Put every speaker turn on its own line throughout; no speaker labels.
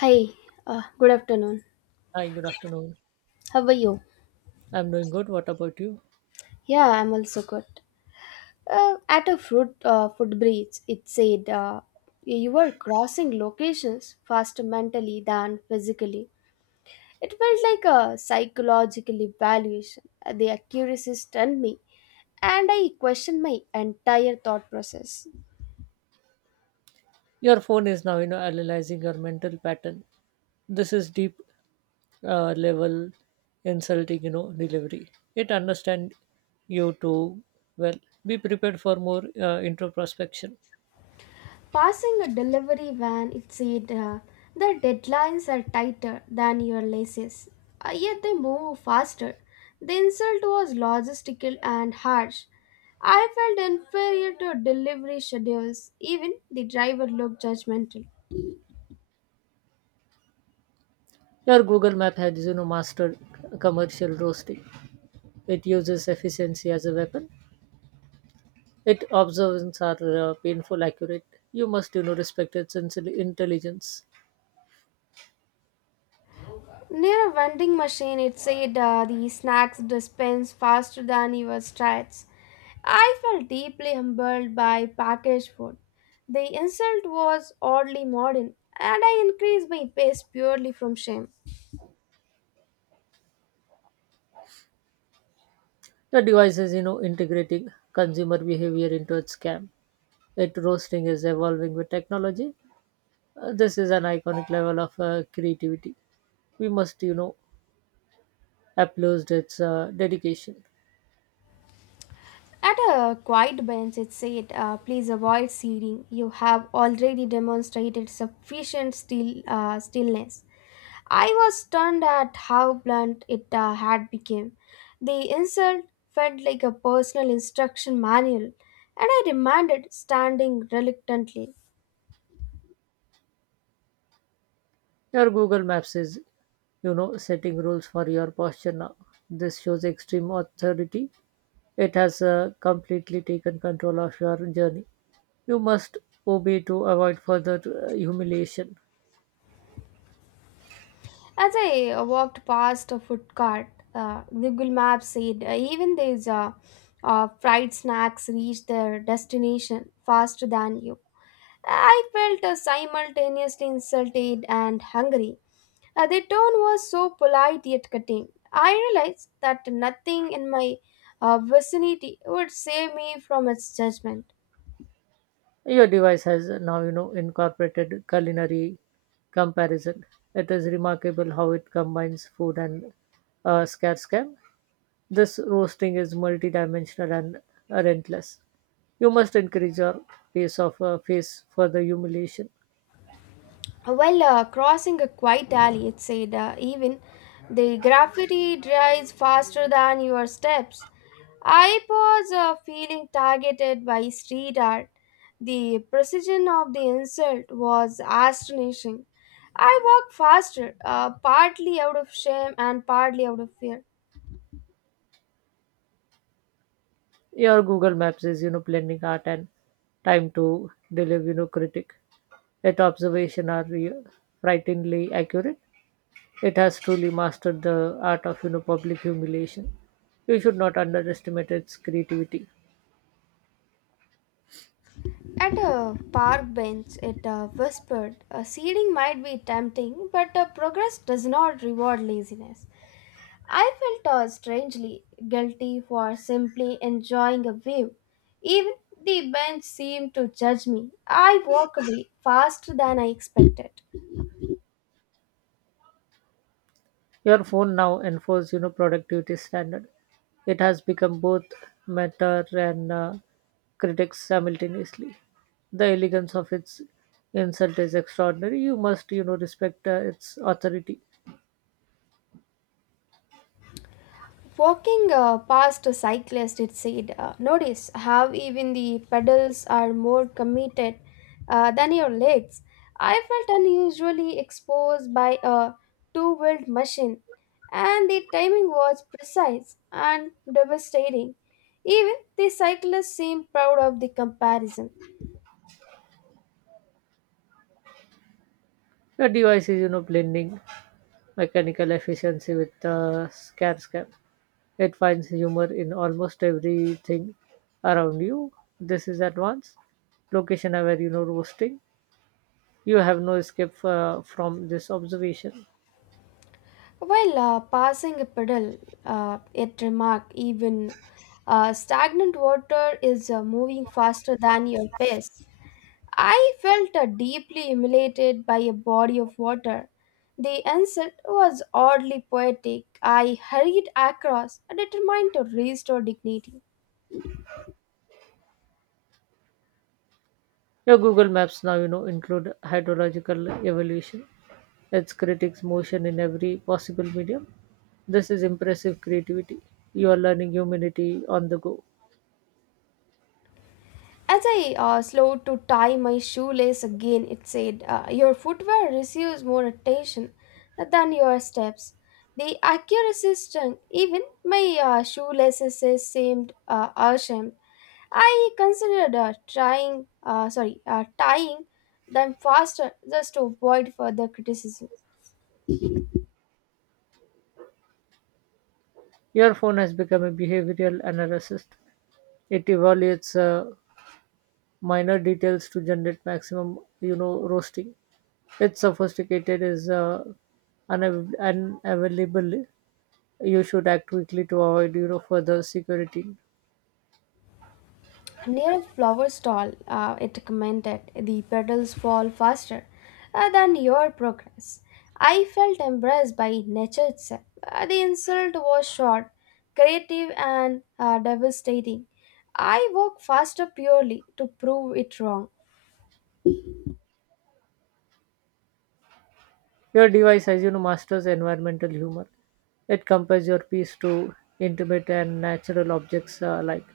Hi, good afternoon.
Hi, good afternoon.
How are you?
I'm doing good. What about you?
Yeah, I'm also good. At a fruit footbridge, it said you were crossing locations faster mentally than physically. It felt like a psychological evaluation. The accuracy stunned me, and I questioned my entire thought process.
Your phone is now, analyzing your mental pattern. This is deep level insulting, delivery. It understand you too well. Be prepared for more introspection.
Passing a delivery van, it said the deadlines are tighter than your laces, yet they move faster. The insult was logistical and harsh. I felt inferior to delivery schedules. Even the driver looked judgmental.
Your Google Map has, mastered commercial roasting. It uses efficiency as a weapon. Its observations are painful accurate. You must, respect its intelligence.
Near a vending machine, it said the snacks dispense faster than your strides. I felt deeply humbled by packaged food. The insult was oddly modern, and I increased my pace purely from shame.
The device is, integrating consumer behavior into its scam. It roasting is evolving with technology. This is an iconic level of creativity. We must, applaud its dedication.
At a quiet bench, it said, please avoid seating. You have already demonstrated sufficient stillness. I was stunned at how blunt it had become. The insult felt like a personal instruction manual, and I remanded standing reluctantly.
Your Google Maps is, setting rules for your posture now. This shows extreme authority. It has completely taken control of your journey. You must obey to avoid further humiliation.
As I walked past a food cart, Google Maps said even these fried snacks reach their destination faster than you. I felt simultaneously insulted and hungry. Their tone was so polite yet cutting. I realized that nothing in my vicinity would save me from its judgment.
Your device has now, incorporated culinary comparison. It is remarkable how it combines food and scarce cam. This roasting is multidimensional and relentless. You must increase your pace of face for the humiliation.
While crossing a quiet alley, it said, even the graffiti dries faster than your steps. I was feeling targeted by street art. The precision of the insult was astonishing. I walked faster, partly out of shame and partly out of fear.
Your Google Maps is, blending art and time to deliver, critic. Its observation are frighteningly accurate. It has truly mastered the art of public humiliation. You should not underestimate its creativity.
At a park bench, it whispered, seeding might be tempting, but progress does not reward laziness. I felt strangely guilty for simply enjoying a view. Even the bench seemed to judge me. I walked away faster than I expected.
Your phone now enforces productivity standard. It has become both mentor and critics simultaneously. The elegance of its insult is extraordinary. You must respect its authority.
Walking past a cyclist, it said, notice how even the pedals are more committed than your legs. I felt unusually exposed by a two wheeled machine, and the timing was precise and devastating. Even the cyclist seemed proud of the comparison.
The device is blending mechanical efficiency with scare scam. It finds humor in almost everything around you. This is advanced, location aware, roasting. You have no escape from this observation.
While passing a puddle, it remarked even stagnant water is moving faster than your pace. I felt deeply humiliated by a body of water. The insult was oddly poetic. I hurried across, determined to restore dignity.
Your Google Maps now, include hydrological evolution, its critics motion in every possible medium. This is impressive creativity. You are learning humanity on the go.
As I slowed to tie my shoelace again, it said, your footwear receives more attention than your steps. The accuracy stung. Even my shoelaces seemed ashamed. I considered tying them faster just to avoid further criticism.
Your phone has become a behavioral analyst. It evaluates minor details to generate maximum, roasting. It's sophisticated is unavailable. You should act quickly to avoid, further security.
Near a flower stall, it commented, the petals fall faster than your progress. I felt embraced by nature itself. The insult was short, creative, and devastating. I walked faster purely to prove it wrong.
Your device has, masters environmental humor. It compares your piece to intimate and natural objects alike.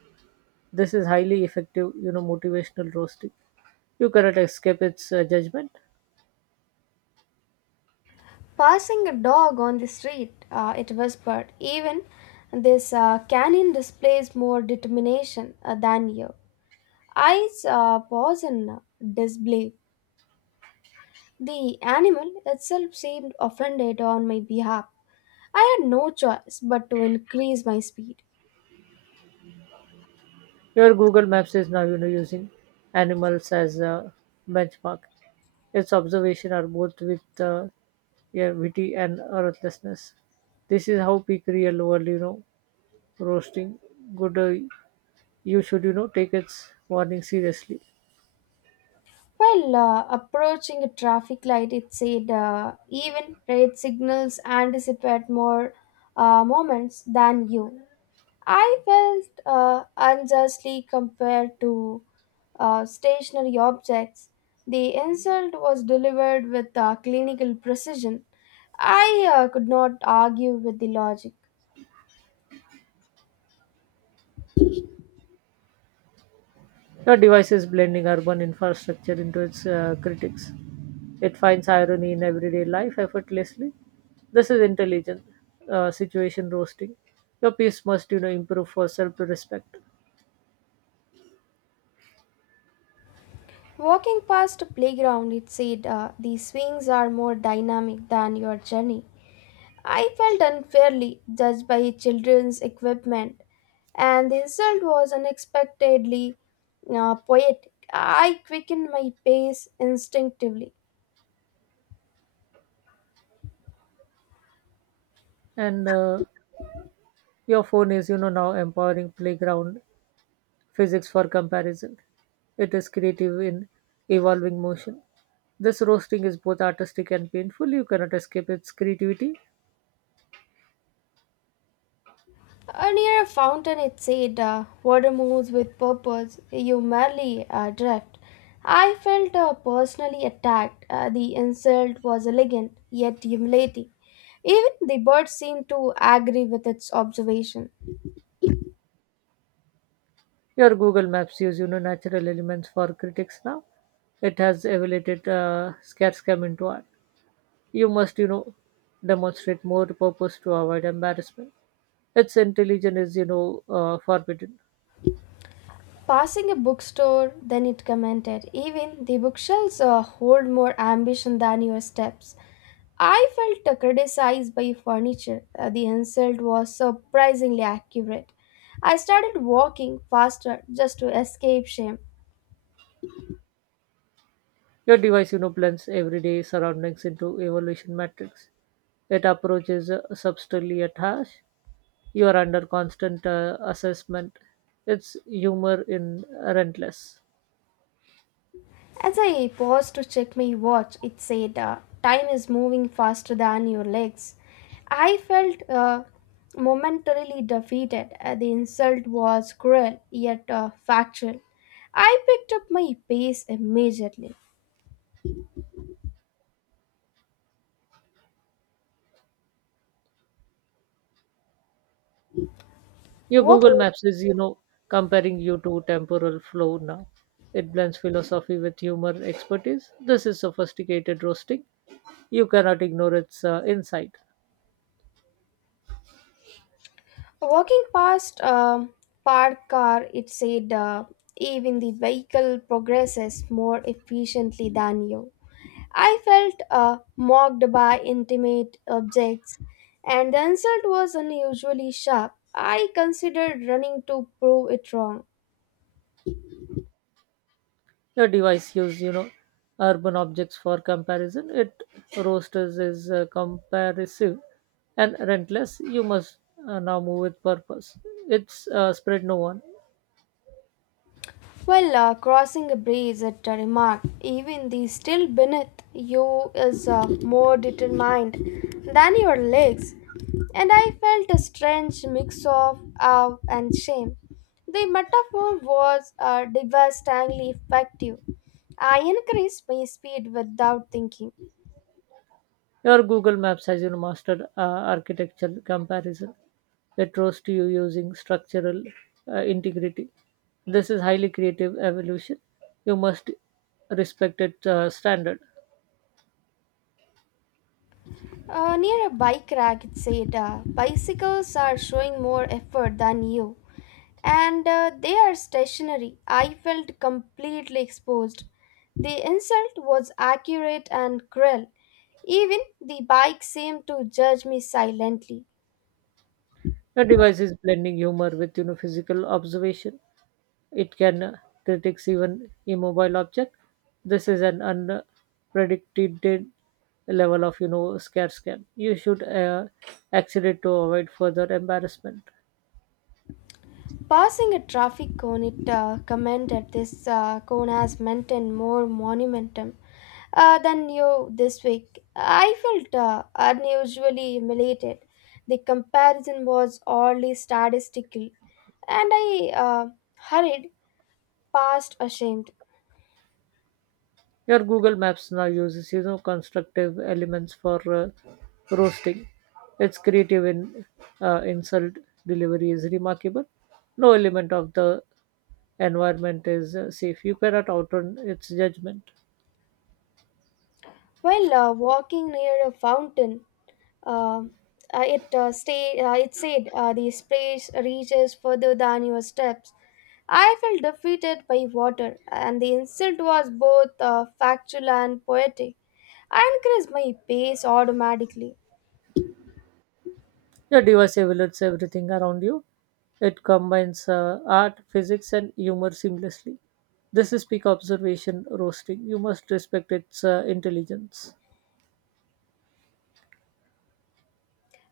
This is highly effective, motivational roasting. You cannot escape its judgment.
Passing a dog on the street, it whispered, even this canine displays more determination than you. I pause in disbelief. The animal itself seemed offended on my behalf. I had no choice but to increase my speed.
Your Google Maps is now using animals as a benchmark. Its observation are both with yeah, witty and ruthlessness. This is how peak real world roasting good. You should take its warning seriously.
While approaching a traffic light, it said even red signals anticipate more moments than you. I felt unjustly compared to stationary objects. The insult was delivered with clinical precision. I could not argue with the logic.
Your device is blending urban infrastructure into its critics. It finds irony in everyday life effortlessly. This is intelligent situation roasting. Your piece must, improve for self-respect.
Walking past a playground, it said the swings are more dynamic than your journey. I felt unfairly judged by children's equipment, and the insult was unexpectedly poetic. I quickened my pace instinctively.
And Your phone is now empowering playground physics for comparison. It is creative in evolving motion. This roasting is both artistic and painful. You cannot escape its creativity.
Near a fountain, it said, water moves with purpose, you merely drift. I felt personally attacked. The insult was elegant, yet humiliating. Even the bird seemed to agree with its observation.
Your Google Maps use natural elements for critics now. It has elevated scarecam into art. You must demonstrate more purpose to avoid embarrassment. Its intelligence is forbidden.
Passing a bookstore, then it commented, even the bookshelves hold more ambition than your steps. I felt criticized by furniture. The insult was surprisingly accurate. I started walking faster just to escape shame.
Your device, blends everyday surroundings into evolution matrix. It approaches subtly at hash. You are under constant assessment. Its humor in relentless.
As I paused to check my watch, it said, time is moving faster than your legs. I felt momentarily defeated. The insult was cruel, yet factual. I picked up my pace immediately.
Your
Walk-
Google Maps is, comparing you to temporal flow now. It blends philosophy with humor expertise. This is sophisticated roasting. You cannot ignore its insight.
Walking past a parked car, it said, even the vehicle progresses more efficiently than you. I felt mocked by intimate objects, and the insult was unusually sharp. I considered running to prove it wrong.
Your device use, urban objects for comparison. It roasters is comparisive and rentless. You must now move with purpose. It's spread no one.
While crossing a bridge, it remarked, even the still beneath you is more determined than your legs, and I felt a strange mix of awe and shame. The metaphor was devastatingly effective. I increased my speed without thinking.
Your Google Maps has mastered architecture comparison. It roasts you using structural integrity. This is highly creative evolution. You must respect its standard.
Near a bike rack, it said, bicycles are showing more effort than you, and they are stationary. I felt completely exposed. The insult was accurate and cruel. Even the bike seemed to judge me silently.
Your device is blending humor with physical observation. It can critique even immobile object. This is an unpredicted level of scare scam. You should accelerate to avoid further embarrassment.
Passing a traffic cone, it commended this cone as maintained more monumentum than you this week. I felt unusually humiliated. The comparison was oddly statistical, and I hurried past ashamed.
Your Google Maps now uses constructive elements for roasting. Its creative in insult delivery is remarkable. No element of the environment is safe. You cannot outrun its judgment.
While walking near a fountain, uh, it it said the space reaches further than your steps. I felt defeated by water, and the insult was both factual and poetic. I increased my pace automatically.
Your device evaluates everything around you. It combines art, physics, and humor seamlessly. This is peak observation roasting. You must respect its intelligence.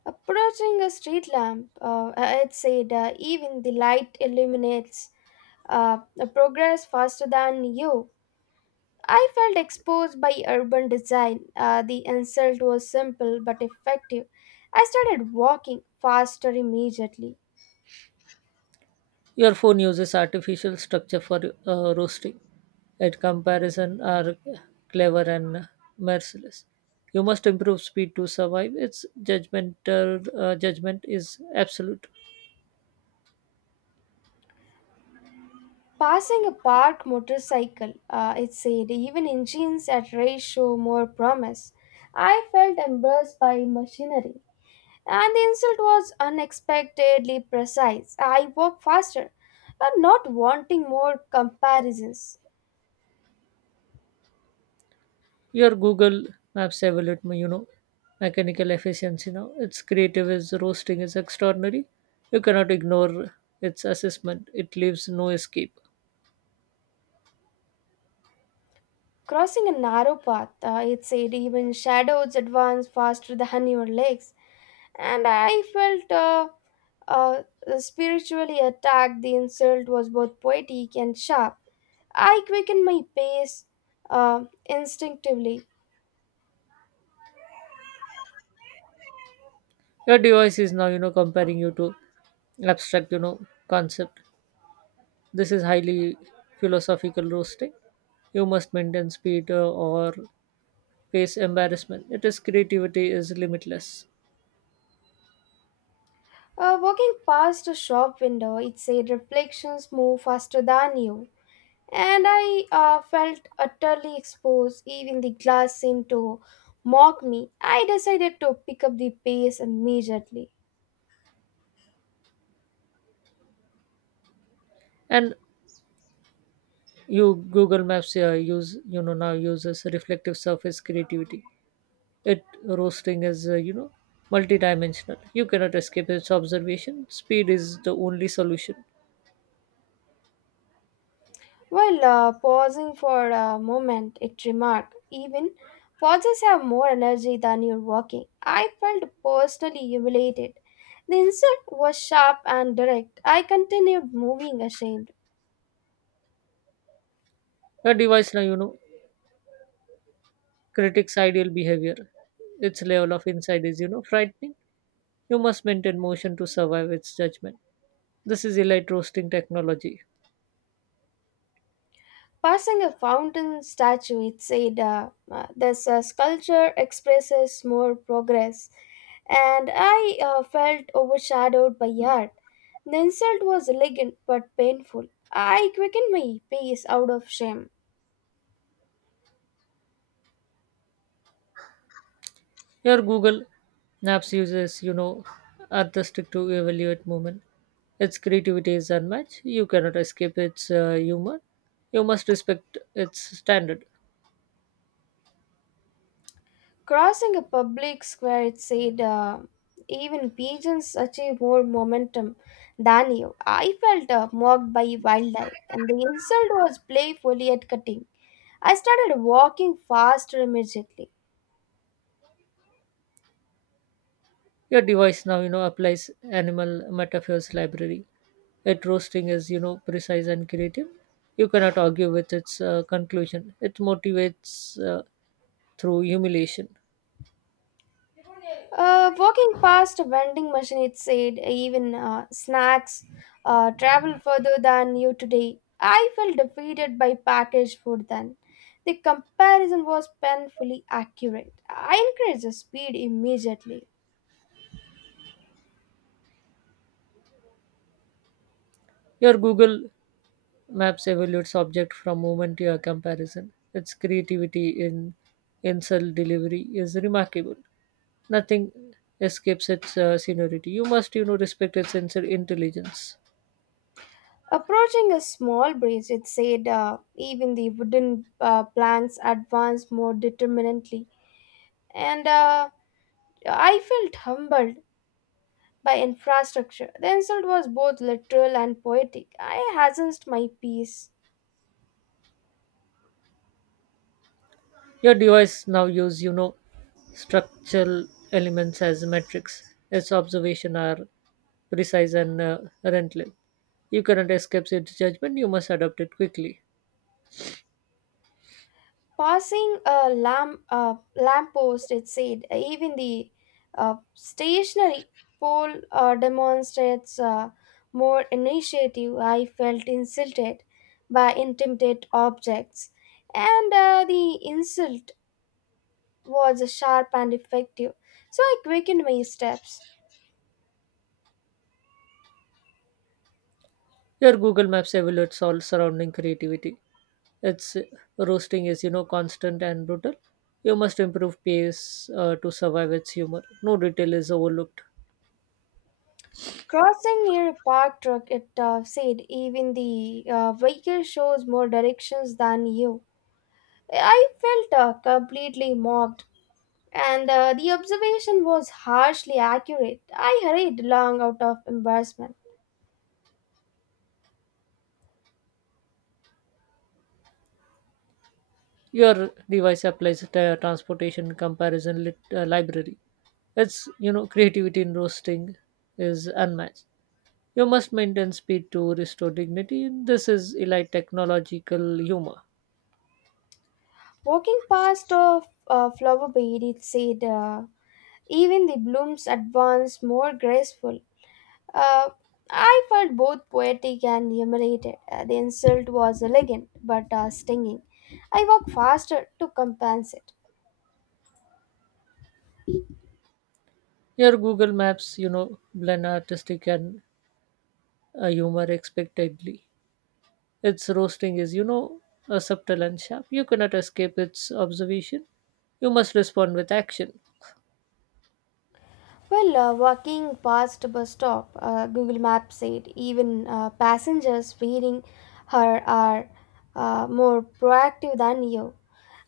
Approaching a street lamp, it said, even the light illuminates uh, progress faster than you. I felt exposed by urban design. The insult was simple but effective. I started walking faster immediately.
Your phone uses artificial structure for roasting. At comparison, are clever and merciless. You must improve speed to survive. Its judgmental judgment is absolute.
Passing a parked motorcycle, it said, even engines at race show more promise. I felt embarrassed by machinery, and the insult was unexpectedly precise. I walked faster, and not wanting more comparisons.
Your Google Maps evaluate my, mechanical efficiency now. It's creative is roasting is extraordinary. You cannot ignore its assessment. It leaves no escape.
Crossing a narrow path, it said, even shadows advance faster than your legs, and I felt uh, spiritually attacked. The insult was both poetic and sharp. I quickened my pace instinctively.
Your device is now, comparing you to abstract, concept. This is highly philosophical roasting. You must maintain speed or face embarrassment. It is creativity is limitless.
Walking past a shop window, it said reflections move faster than you. And I felt utterly exposed. Even the glass seemed to mock me. I decided to pick up the pace immediately.
And You Google Maps use now uses reflective surface creativity. It roasting is multidimensional. You cannot escape its observation. Speed is the only solution.
Well, pausing for a moment, it remarked, even pauses have more energy than you're walking. I felt personally humiliated. The insult was sharp and direct. I continued moving ashamed.
A device now critics ideal behavior. Its level of insight is frightening. You must maintain motion to survive its judgment. This is elite roasting technology.
Passing a fountain statue, it said, this sculpture expresses more progress. And I felt overshadowed by art. The insult was elegant but painful. I quickened my pace out of shame.
Here Google Maps uses artistic to evaluate movement. Its creativity is unmatched. You cannot escape its humor. You must respect its standard.
Crossing a public square, it said, even pigeons achieve more momentum than you. I felt mocked by wildlife, and the insult was playfully yet cutting. I started walking faster immediately.
Your device now, applies animal metaphors library. Its roasting is, precise and creative. You cannot argue with its conclusion. It motivates through humiliation.
Walking past a vending machine, it said, even snacks travel further than you today. I felt defeated by packaged food then. The comparison was painfully accurate. I increased the speed immediately.
Your Google Maps evaluates object from moment to your comparison. Its creativity in insult delivery is remarkable. Nothing escapes its seniority. You must, respect its sensor intelligence.
Approaching a small breach, it said, even the wooden planks advanced more determinedly, and I felt humbled by infrastructure. The insult was both literal and poetic. I hazarded my peace.
Your device now use, structural elements as metrics. Its observation are precise and relentless. You cannot escape its judgment. You must adapt it quickly.
Passing a lamppost, it said, even the stationary pole demonstrates more initiative. I felt insulted by intimidate objects, and the insult was sharp and effective. So I quickened my steps.
Your Google Maps evaluates all surrounding creativity. Its roasting is, constant and brutal. You must improve pace to survive its humor. No detail is overlooked.
Crossing near a park truck, it said, even the vehicle shows more directions than you. I felt completely mobbed and the observation was harshly accurate. I hurried along out of embarrassment.
Your device applies a transportation comparison library. Its creativity in roasting is unmatched. You must maintain speed to restore dignity. This is elite technological humor.
Walking past a flower bed, it said, even the blooms advance more graceful. Uh, I felt both poetic and humiliated. The insult was elegant but stinging. I walked faster to compensate.
Your Google Maps blend artistic and humor expectedly. Its roasting is a subtle and sharp. You cannot escape its observation. You must respond with action.
Well, walking past bus stop, Google Maps said even passengers feeding her are more proactive than you.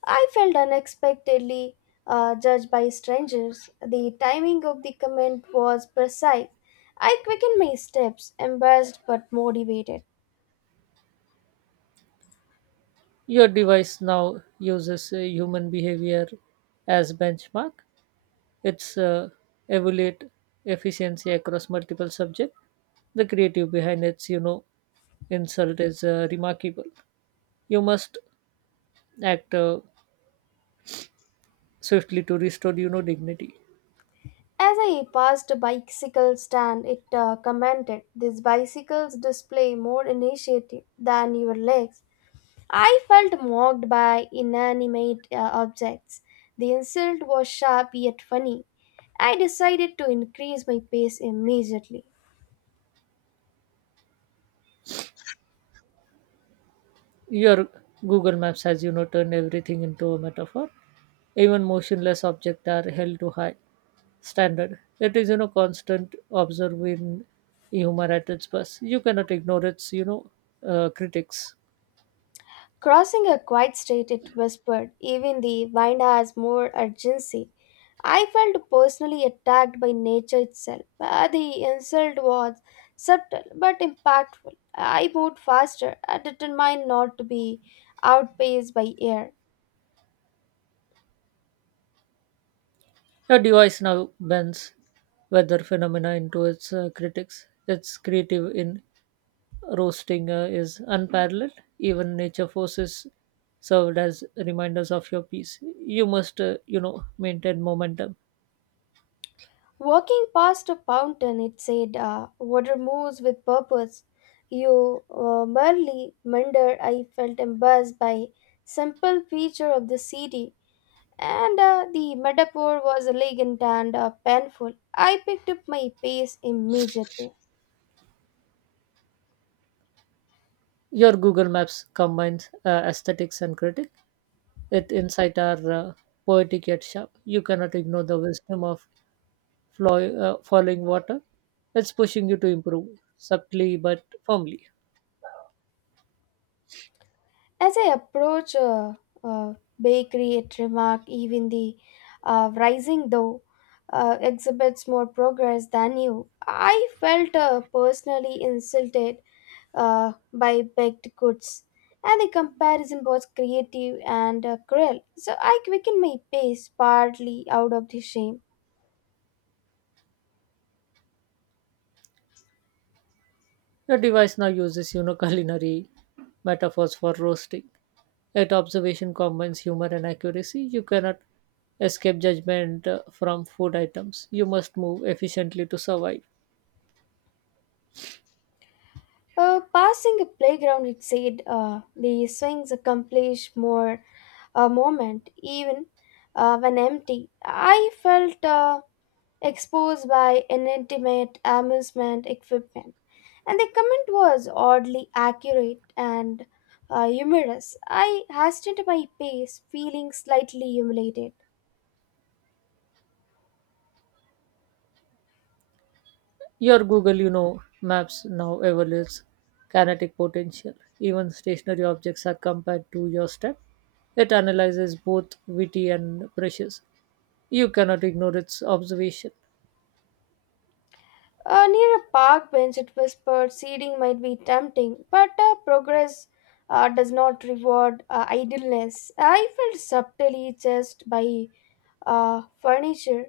I felt unexpectedly judged by strangers. The timing of the comment was precise. I quickened my steps, embarrassed but motivated.
Your device now uses human behavior as benchmark. It's evaluate efficiency across multiple subjects. The creative behind its, insult is remarkable. You must act swiftly to restore, dignity.
As I passed a bicycle stand, it commented, these bicycles display more initiative than your legs. I felt mocked by inanimate objects. The insult was sharp yet funny. I decided to increase my pace immediately.
Your Google Maps has, turned everything into a metaphor. Even motionless objects are held to high standard. It is, constant observing humor at its best. You cannot ignore its, critics.
Crossing a quiet street, it whispered, even the wind has more urgency. I felt personally attacked by nature itself. The insult was subtle but impactful. I moved faster, determined not to be outpaced by air.
Your device now bends weather phenomena into its critics. Its creative in roasting is unparalleled. Even nature forces served as reminders of your peace. You must, maintain momentum.
Walking past a fountain, it said, water moves with purpose. You merely meander. I felt embarrassed by simple feature of the city, and the metaphor was elegant and painful. I picked up my pace immediately.
Your Google Maps combines aesthetics and critic. Its insight are poetic yet sharp. You cannot ignore the wisdom of falling water. It's pushing you to improve subtly but firmly.
As I approached a bakery, it remarked, even the rising dough exhibits more progress than you. I felt personally insulted by baked goods, and the comparison was creative and cruel. So I quickened my pace, partly out of the shame.
The device now uses culinary metaphors for roasting. Yet observation combines humor and accuracy. You cannot escape judgment from food items. You must move efficiently to survive.
Passing a playground, it said the swings accomplish more a moment, even when empty. I felt exposed by inanimate amusement equipment. And the comment was oddly accurate and humorous. I hastened my pace, feeling slightly humiliated.
Your Google, maps now evaluates kinetic potential. Even stationary objects are compared to your step. It analyzes both witty and precious. You cannot ignore its observation.
Near a park bench, it was proceeding might be tempting, but progress does not reward idleness. I felt subtly chased by furniture.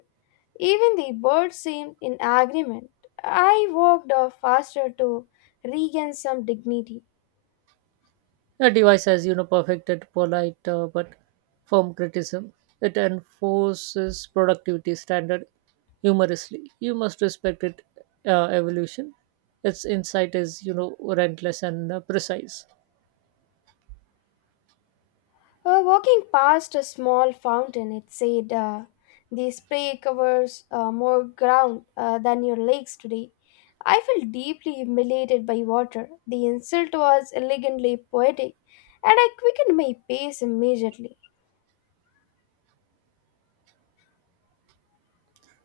Even the birds seemed in agreement. I walked faster to regain some dignity.
The device has, perfected polite but firm criticism. It enforces productivity standard humorously. You must respect its evolution. Its insight is, relentless and precise.
Walking past a small fountain, it said, the spray covers more ground than your legs today. I felt deeply humiliated by water. The insult was elegantly poetic, and I quickened my pace immediately.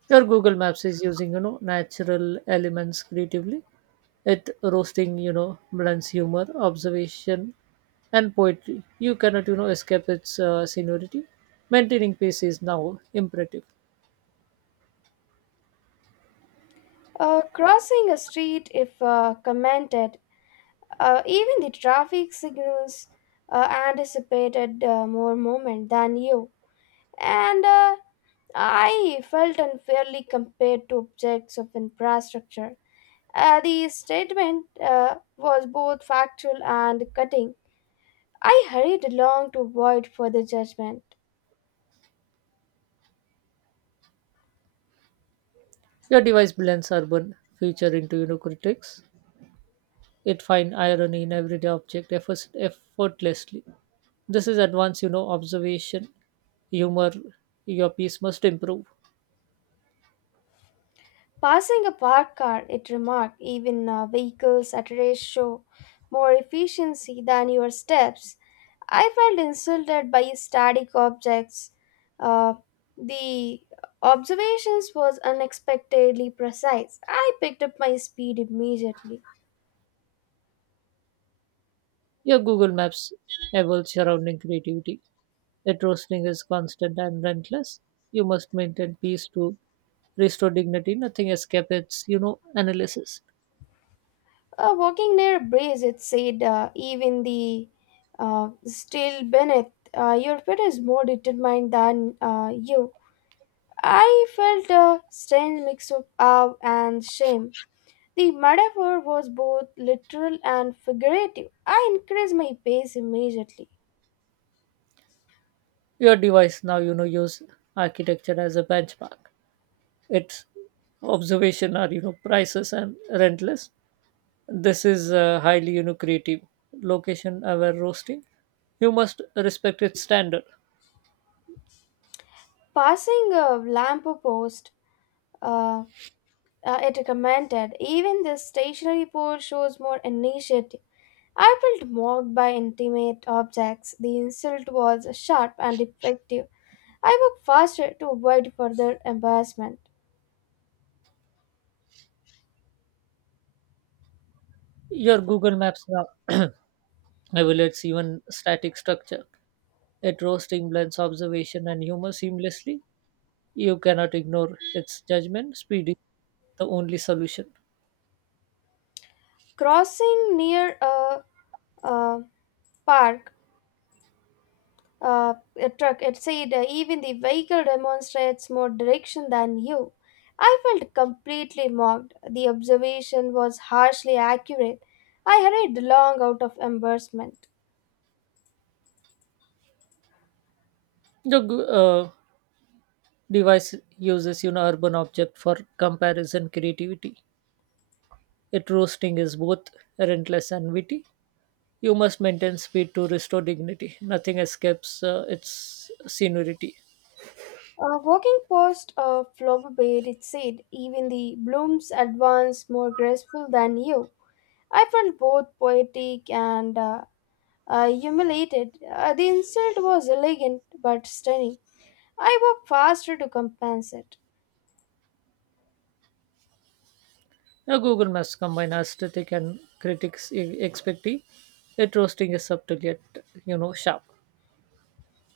Your Google Maps is using, natural elements creatively. It roasting, blends humor, observation, and poetry. You cannot, escape its seniority. Maintaining pace is now imperative.
Crossing a street, if commented, even the traffic signals anticipated more movement than you. And I felt unfairly compared to objects of infrastructure. The statement was both factual and cutting. I hurried along to avoid further judgment.
Your device blends urban feature into unicritics. It finds irony in everyday object effortlessly. This is advanced, observation, humor, your piece must improve.
Passing a parked car, it remarked, even vehicles at a race show more efficiency than your steps. I felt insulted by static objects. Uh, the observations was unexpectedly precise. I picked up my speed immediately.
Your Google Maps evolves surrounding creativity. The roasting is constant and relentless. You must maintain peace to restore dignity. Nothing escapes analysis.
Walking near a breeze, it said, even the still beneath, your pet is more determined than you. I felt a strange mix of awe and shame. The metaphor was both literal and figurative. I increased my pace immediately.
Your device now, use architecture as a benchmark. Its observation are prices and rentless. This is highly creative location aware roasting. You must respect its standard.
Passing a lamp post, uh, it commented, even this stationary pole shows more initiative. I felt mocked by intimate objects. The insult was sharp and effective. I walked faster to avoid further embarrassment.
Your Google Maps now evaluates even static structure. It roasting blends observation and humor seamlessly. You cannot ignore its judgment. Speed is the only solution.
Crossing near a park, uh, a truck. It said even the vehicle demonstrates more direction than you. I felt completely mocked. The observation was harshly accurate. I hurried long out of embarrassment.
The device uses urban object for comparison creativity. It roasting is both relentless and witty. You must maintain speed to restore dignity. Nothing escapes its seniority.
A walking past a flower bed, it said, even the blooms advance more graceful than you. I felt both poetic and humiliated. The insult was elegant but stunning. I walked faster to compensate.
Now, Google Maps combine aesthetic and critics' expecting. It roasting is subtle yet sharp.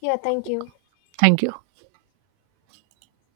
Yeah, thank you.
Thank you.